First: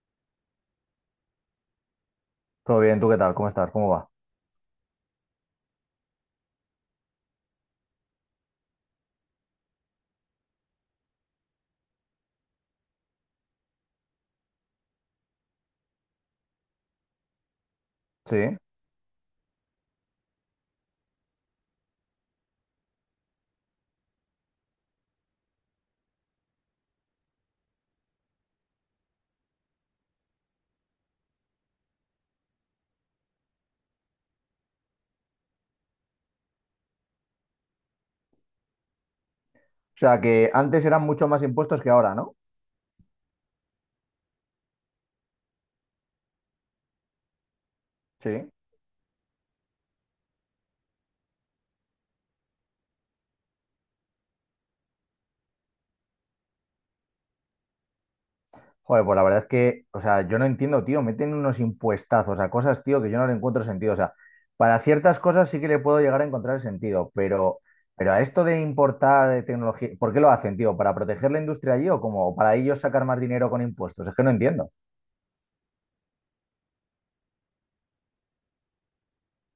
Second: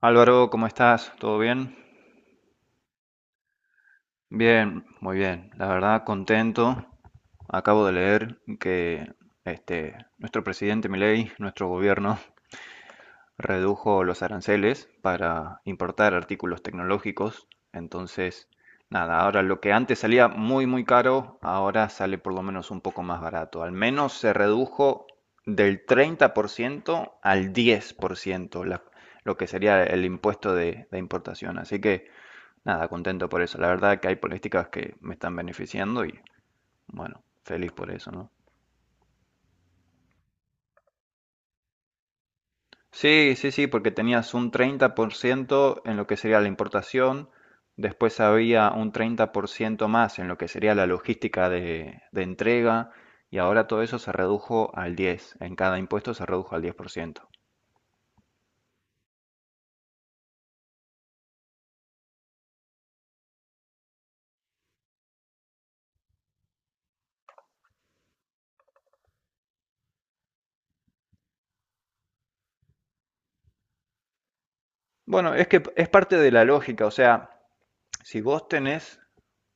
Álvaro, ¿cómo estás? ¿Todo bien? Todo bien, ¿tú qué tal? ¿Cómo estás? ¿Cómo va? Bien, muy bien. La verdad, contento. Acabo de leer que nuestro presidente Milei, nuestro gobierno, redujo los aranceles para importar artículos tecnológicos. Sí. Entonces, O nada, ahora lo que antes salía muy, muy caro, ahora sale por lo menos un poco más barato. Al menos se redujo del 30% al 10%, lo que sería el impuesto de importación. Así que. Nada, contento por eso. La verdad que hay políticas que me están beneficiando y bueno, feliz por eso, ¿no? sea, que antes eran mucho más impuestos que ahora, ¿no? Sí, sí, sí, porque tenías un 30% en lo que sería la importación, después Sí. había un 30% más en lo que sería la logística de entrega, y ahora todo eso se redujo al 10%, en cada impuesto se redujo al 10%. Joder, pues la verdad es que, o sea, yo no entiendo, tío, meten unos impuestazos a cosas, tío, que yo no le encuentro sentido. O sea, para ciertas cosas sí que le puedo llegar a encontrar el sentido, pero a esto de importar tecnología, ¿por qué lo hacen, tío? ¿Para proteger la industria allí o como para ellos sacar más dinero con impuestos? Es que no entiendo. Bueno, es que es parte de la lógica. O sea, si vos tenés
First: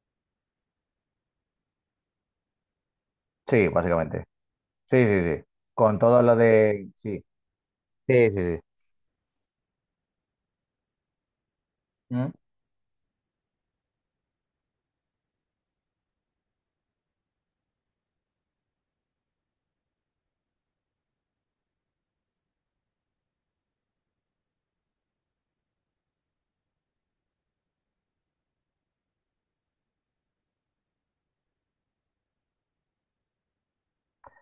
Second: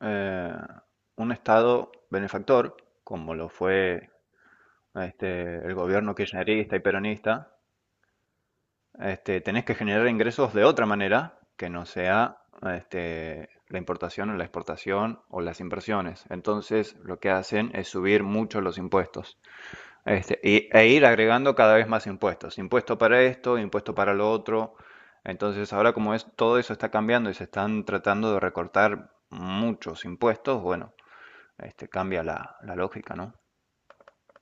eh, un estado benefactor, como lo Sí, fue básicamente. Sí, sí, sí. El Con gobierno todo lo kirchnerista y de... Sí, peronista, sí, sí, sí. Tenés que generar ingresos de otra manera que no ¿Mm? sea la importación o la exportación o las inversiones. Entonces, lo que hacen es subir mucho los impuestos e ir agregando cada vez más impuestos. Impuesto para esto, impuesto para lo otro. Entonces, ahora como es, todo eso está cambiando y se están tratando de recortar muchos impuestos. Bueno, cambia la lógica, ¿no?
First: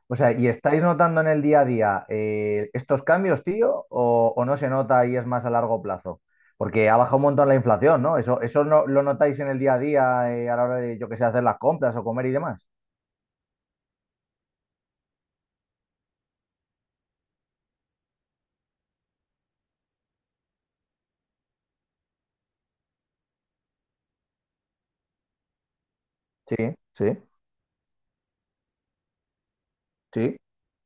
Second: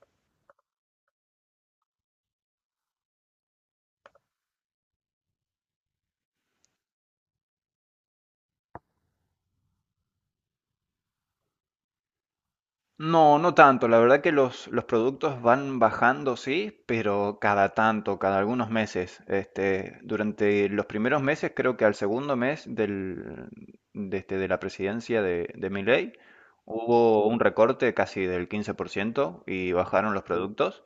O sea, ¿y estáis notando en el día a día estos cambios, tío? O, ¿o no se nota y es más a largo plazo? Porque ha bajado un montón la inflación, ¿no? ¿Eso, eso no, lo notáis en el día a día a la hora de, yo qué sé, hacer las compras o comer y demás? No, no tanto. La verdad que los productos van bajando, sí, pero cada tanto, cada algunos meses. Durante los primeros meses, creo que al segundo mes de la presidencia de Milei, Sí, sí, hubo un recorte casi del 15% y bajaron los sí, productos.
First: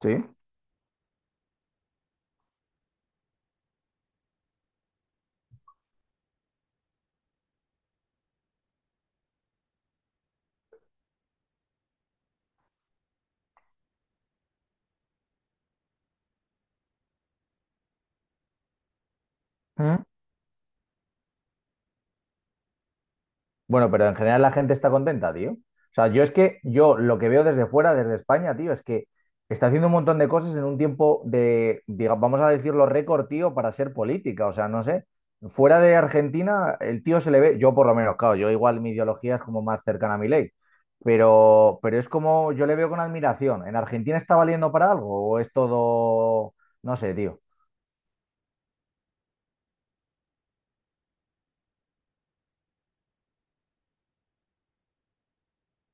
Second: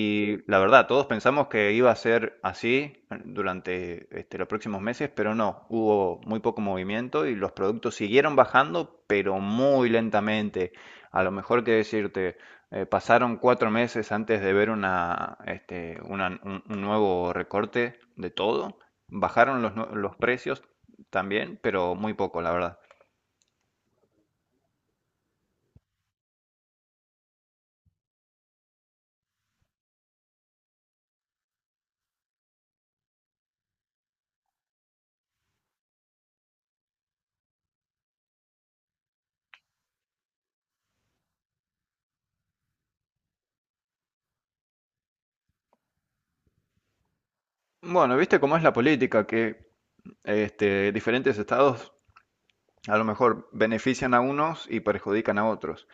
sí. la verdad, todos pensamos que iba a ser así durante los próximos meses, pero no, hubo muy poco movimiento y los productos siguieron bajando, pero muy lentamente. A lo mejor, que decirte, pasaron 4 meses antes de ver una, este, una- un nuevo recorte de todo. Bajaron Mm. los precios también, pero muy poco, la verdad. Bueno, pero en general la gente está contenta, tío. O sea, yo es que yo lo que veo desde fuera, desde España, tío, es que está haciendo un montón de cosas en un tiempo de, vamos a decirlo, récord, tío, para ser política. O sea, no sé. Fuera de Argentina, el tío se le ve, yo por lo menos, claro, yo igual mi ideología es como más cercana a mi ley. Pero es como yo le veo con admiración. ¿En Argentina está valiendo para algo o es todo, no sé, tío? Bueno, viste cómo es la política, que diferentes estados a lo mejor benefician a unos y perjudican a otros.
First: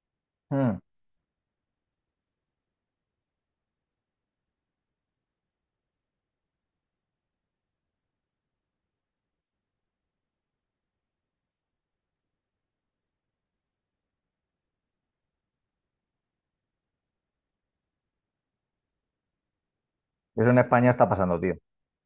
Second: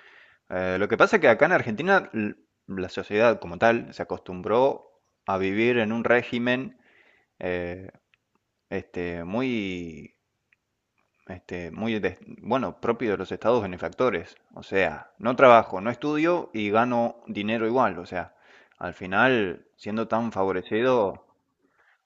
Mm. Lo que pasa es que acá en Argentina la sociedad como tal se acostumbró a vivir en un régimen eh, muy, muy bueno, propio de los estados benefactores. O sea, no trabajo, no estudio y gano dinero igual. O sea, al final, siendo tan Eso en España está favorecido, pasando, tío.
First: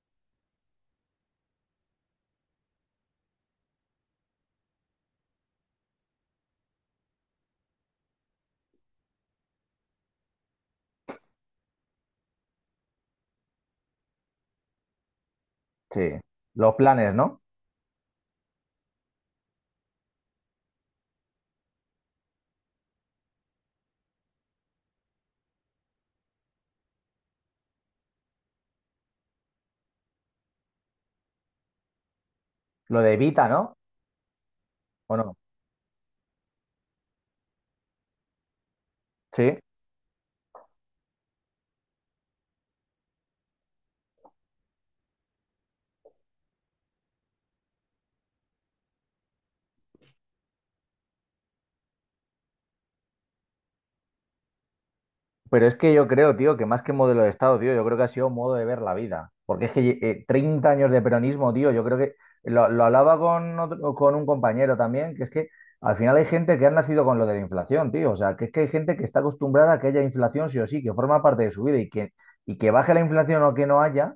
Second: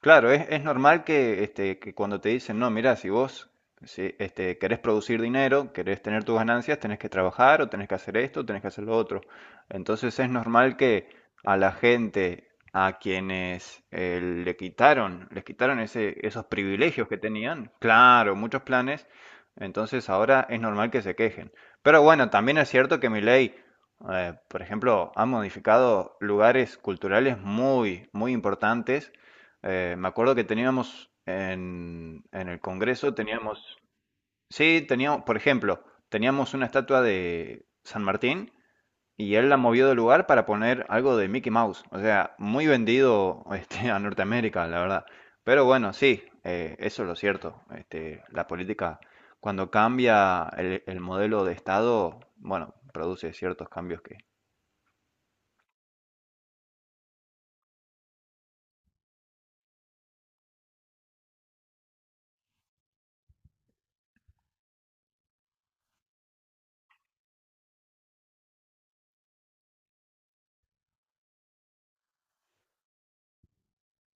claro, es normal que, que cuando te dicen, no, mira, si vos si, este, querés producir dinero, querés tener tus ganancias, tenés que trabajar o tenés que hacer esto, tenés que hacer lo otro. Entonces es normal que a la gente a quienes le quitaron, les quitaron Sí. ese, esos Los privilegios planes, que ¿no? tenían, claro, muchos planes. Entonces ahora es normal que se quejen. Pero bueno, también es cierto que mi ley por ejemplo, ha modificado lugares culturales muy, muy importantes. Me acuerdo que teníamos en el Lo Congreso, de Evita, ¿no? teníamos, sí, ¿O teníamos, no? por ejemplo, teníamos una estatua de San Martín y él la Sí. movió de lugar para poner algo de Mickey Mouse. O sea, muy vendido a Norteamérica, la verdad. Pero bueno, sí, eso es lo cierto. La política, cuando cambia el modelo de Estado, bueno, produce ciertos cambios que. Pero es que yo creo, tío, que más que modelo de Estado, tío, yo creo que ha sido modo de ver la vida. Porque es que 30 años de peronismo, tío, yo creo que lo hablaba con, con un compañero también, que es que al final hay gente que ha nacido con lo de la inflación, tío. O sea, que es que hay gente que está acostumbrada a que haya inflación sí o sí, que forma parte de su vida y que baje la inflación o que no haya,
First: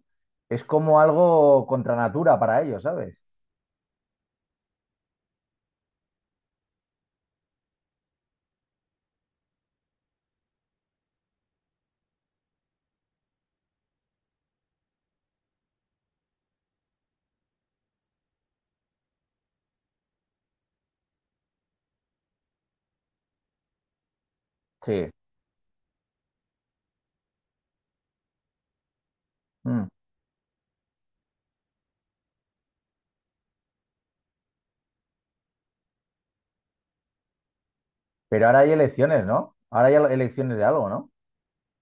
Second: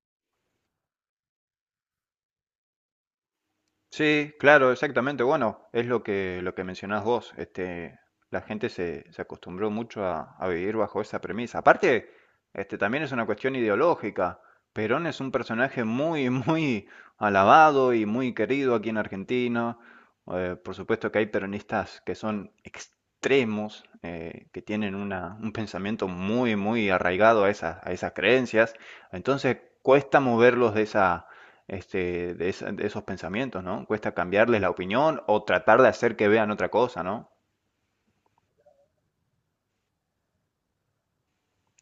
es como algo contra natura para ellos, ¿sabes? Sí, claro, exactamente. Bueno, es lo que mencionás vos. La gente se acostumbró mucho a vivir bajo esa premisa. Aparte, también es una cuestión ideológica. Perón es un personaje muy, muy alabado y muy querido aquí en Argentina. Por supuesto que hay peronistas que son extremos, que tienen Sí. una, un pensamiento muy, muy arraigado a esas creencias. Entonces, Mm. cuesta moverlos de esa de esos pensamientos, ¿no? Cuesta cambiarles la opinión o tratar de hacer que vean otra cosa, ¿no? Pero ahora hay elecciones, ¿no? Ahora hay elecciones de algo, ¿no?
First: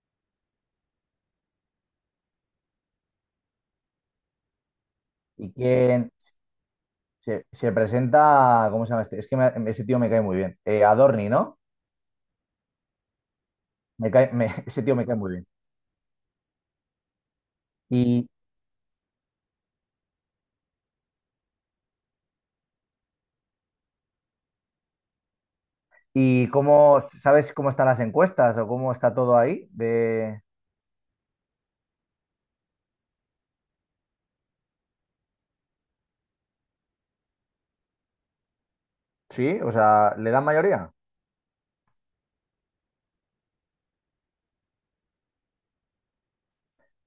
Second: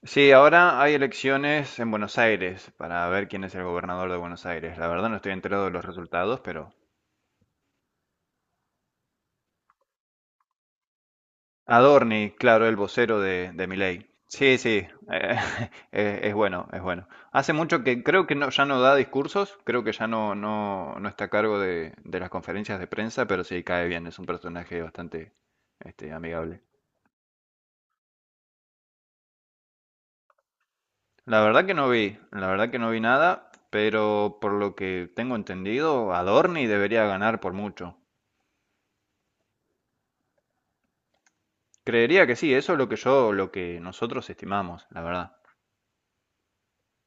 Sí, ahora hay elecciones en Buenos Aires para ver quién es el gobernador de Buenos Aires. La verdad, no estoy ¿Y enterado de los quién, resultados, pero. se presenta, cómo se llama este? Es que ese tío me cae muy bien. Adorni, ¿no? Adorni, claro, el vocero de Milei. Me cae, Sí, ese sí, tío me cae muy eh, bien. Es bueno, es bueno. Hace mucho que creo ¿Y, que no, ya no da discursos, creo que ya no, no, está a cargo de las conferencias de prensa, pero sí cae bien, es un personaje bastante y amigable. cómo, sabes cómo están las encuestas o cómo está todo ahí? De... La verdad que no vi, la verdad que no vi nada, pero por lo que tengo entendido, Adorni debería ganar por mucho. Sí, o sea, ¿le dan mayoría? Creería que sí, eso es lo que yo, lo que nosotros estimamos, la verdad.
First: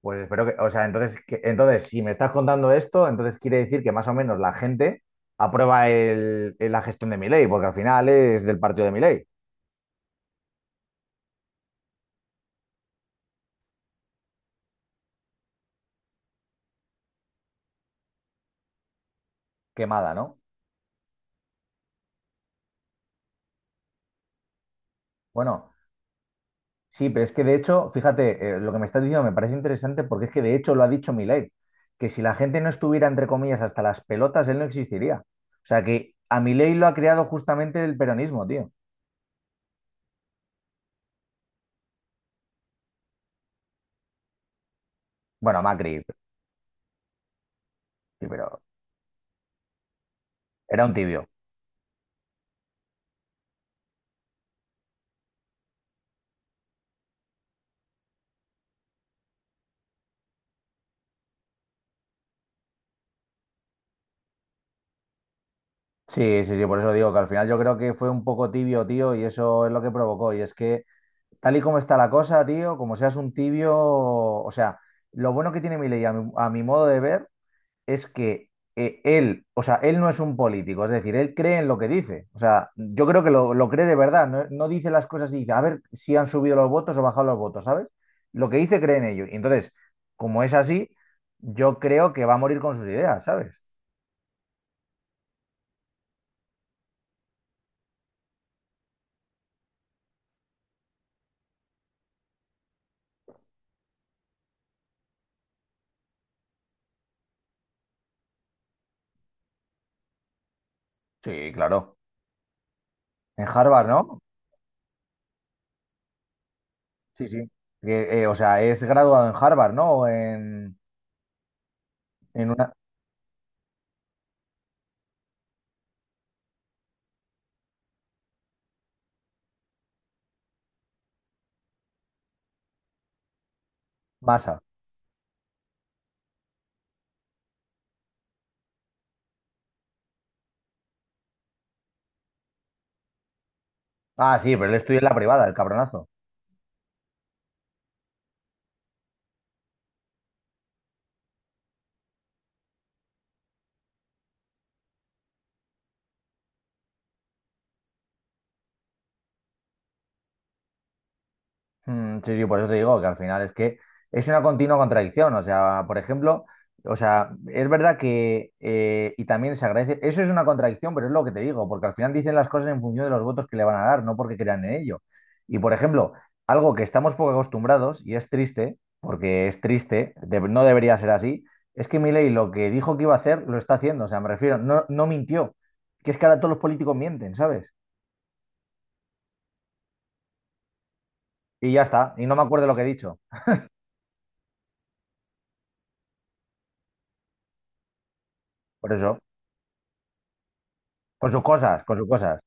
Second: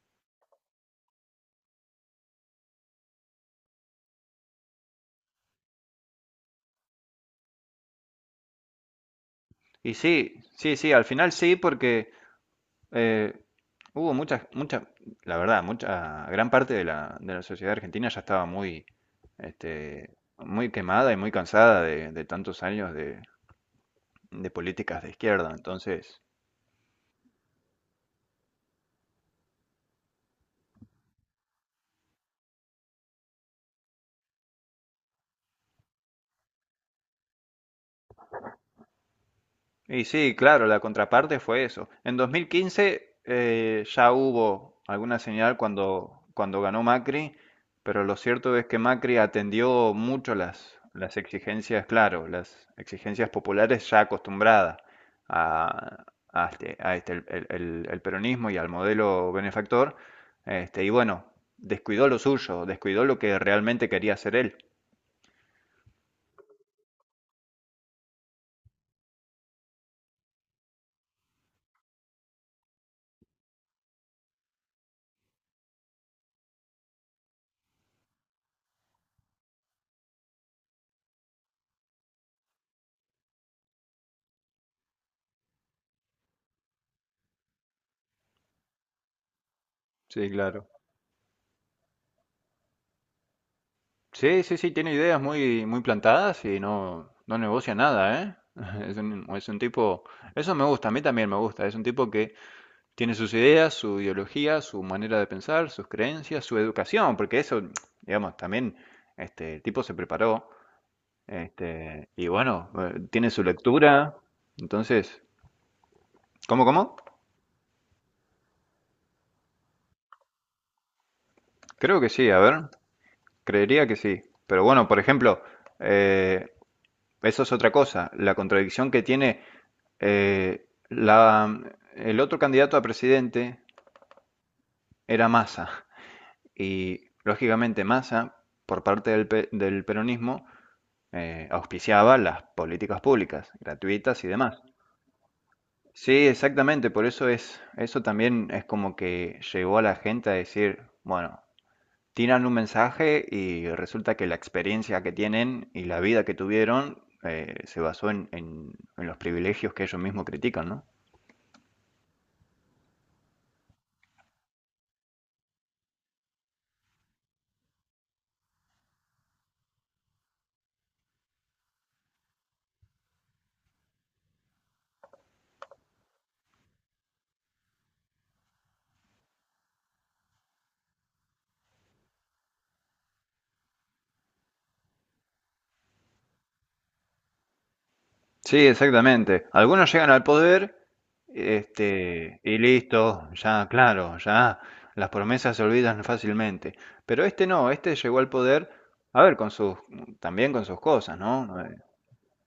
Pues espero que, o sea, entonces, entonces, si me estás contando esto, entonces quiere decir que más o menos la gente aprueba la gestión de mi porque al final es del partido de mi. Y sí, sí, sí, al final sí, porque eh, hubo muchas, muchas, la verdad, mucha, gran parte de de la sociedad argentina ya estaba muy, Quemada, ¿no? muy quemada y muy cansada de tantos años de políticas de izquierda. Bueno. Entonces, Sí, pero es que de hecho, fíjate, lo que me estás diciendo me parece interesante porque es que de hecho lo ha dicho Milei, que si la gente no estuviera, entre comillas, hasta las pelotas, él no existiría. O sea que a Milei lo ha creado justamente el peronismo, tío. y sí, claro, la contraparte fue eso. En 2015 ya hubo alguna señal Bueno, Macri, cuando, cuando ganó Macri, pero lo sí, cierto pero es que Macri atendió mucho era un las tibio. exigencias, claro, las exigencias populares ya acostumbradas a, a el peronismo y al modelo benefactor. Y bueno, descuidó lo suyo, descuidó lo que realmente quería hacer él. Sí, sí, sí, por eso digo que al final yo creo que fue un poco tibio, tío, y eso es lo que provocó. Y es que tal y como está la cosa, tío, como seas un tibio, o sea, lo bueno que tiene Milei a mi modo de ver es que él, o sea, él no es un político, es decir, él cree en lo que dice. O sea, yo creo que lo cree de verdad, no, no dice las cosas y dice, a ver si han subido los votos o bajado los votos, ¿sabes? Lo que dice cree en ello. Y entonces, Sí, como es claro. así, yo creo que va a morir con sus ideas, ¿sabes? Sí, sí, sí, tiene ideas muy, muy plantadas y no, no negocia nada, ¿eh? Es un tipo, eso me gusta, a mí también me gusta, es un tipo que tiene sus ideas, su ideología, su manera de pensar, sus creencias, su educación, porque eso, digamos, también, el tipo se preparó, Sí, claro. Tiene su En Harvard, lectura. ¿no? Entonces, ¿cómo, cómo? Sí, sí. Que, o sea, es graduado en Harvard, ¿no? O Creo que sí, a en ver, una creería que sí, pero bueno, por ejemplo, eh, eso es otra cosa. La contradicción que tiene eh, la, el otro candidato a presidente masa. era Massa. Y lógicamente Massa, por parte del peronismo, auspiciaba las políticas públicas, gratuitas y Ah, sí, demás. pero él estudia en la privada, el cabronazo. Sí, exactamente. Por eso es, eso también es como que llegó a la gente a decir, bueno, tiran un mensaje y resulta que la experiencia que tienen y la vida que tuvieron se basó en, en los privilegios que ellos mismos critican, ¿no? Mm, sí, sí, por eso te digo que al final es que es una continua contradicción. O sea, por ejemplo, o sea, es verdad que, y también se agradece, eso es una contradicción, pero es lo que te digo, porque al final dicen las cosas en función de los votos que le van a dar, no porque crean en ello. Y por ejemplo, algo que estamos poco acostumbrados, y es triste, porque es triste, no debería ser así, es que Milei lo que dijo que iba a hacer, lo está haciendo. O sea, me refiero, no, no mintió. Que es que ahora todos los políticos mienten, ¿sabes? Sí, exactamente. Algunos llegan al poder, Y ya está, y no me y acuerdo lo que he dicho. listo, ya, claro, ya las promesas se olvidan fácilmente. Pero este no, este llegó al poder, Por eso, a ver, con sus, también con sus cosas, con sus ¿no? cosas, con sus cosas.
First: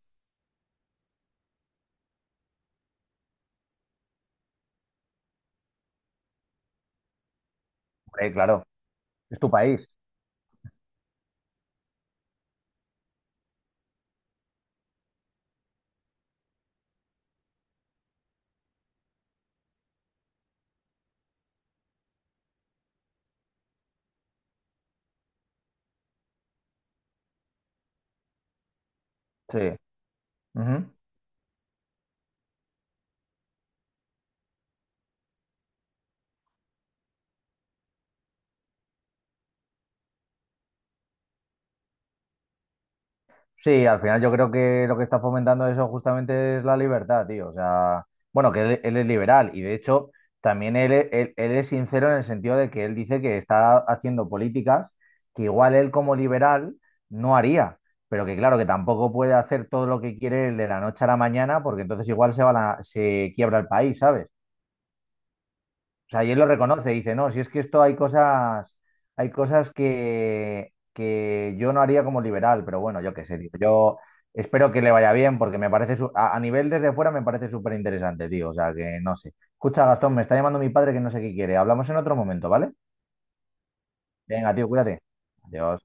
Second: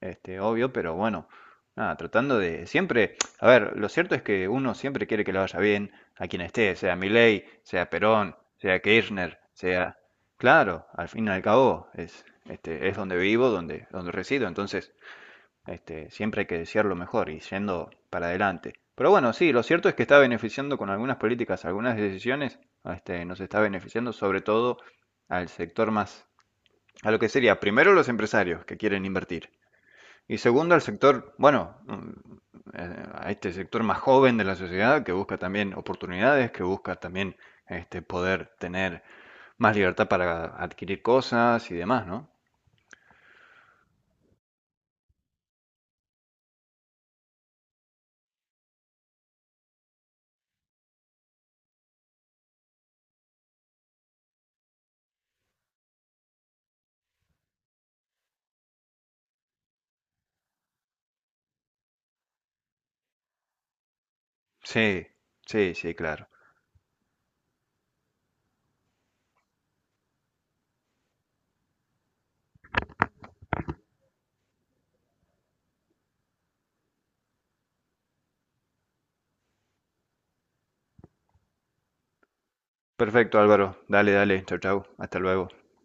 Obvio, pero bueno, nada, tratando de siempre. A ver, lo cierto es que uno siempre quiere que le vaya bien a quien esté, sea Milei, sea Perón, Claro, sea Kirchner, es tu país. sea, claro, al fin y al cabo es, es donde vivo, donde, donde resido. Entonces, siempre hay que desear lo mejor y yendo para adelante. Pero bueno, sí, lo cierto es que está beneficiando con algunas políticas, algunas decisiones, nos está beneficiando sobre todo al sector más, a lo que sería primero los empresarios que quieren invertir. Sí. Y segundo, al Ujú. sector, bueno, a este sector más joven de la sociedad que busca también oportunidades, que busca también poder tener más libertad para adquirir cosas y demás, ¿no? Sí, al final yo creo que lo que está fomentando eso justamente es la libertad, tío. O sea, bueno, que él es liberal y de hecho también él es sincero en el sentido de que él dice que está haciendo políticas que igual él como liberal no haría, pero que claro, que tampoco puede hacer todo lo que quiere él de la noche a la mañana porque entonces igual se quiebra el país, ¿sabes? Sí, sí, sí, O sea, claro. y él lo reconoce, dice, no, si es que esto hay cosas que yo no haría como liberal, pero bueno, yo qué sé, tío. Yo espero que le vaya bien porque me parece, a nivel desde fuera me parece súper interesante, tío. O sea, que no sé. Escucha, Gastón, me está llamando mi padre que no sé qué quiere. Hablamos en otro momento, ¿vale? Perfecto, Álvaro. Dale, dale. Venga, Chau, tío, chau. cuídate. Hasta luego. Adiós.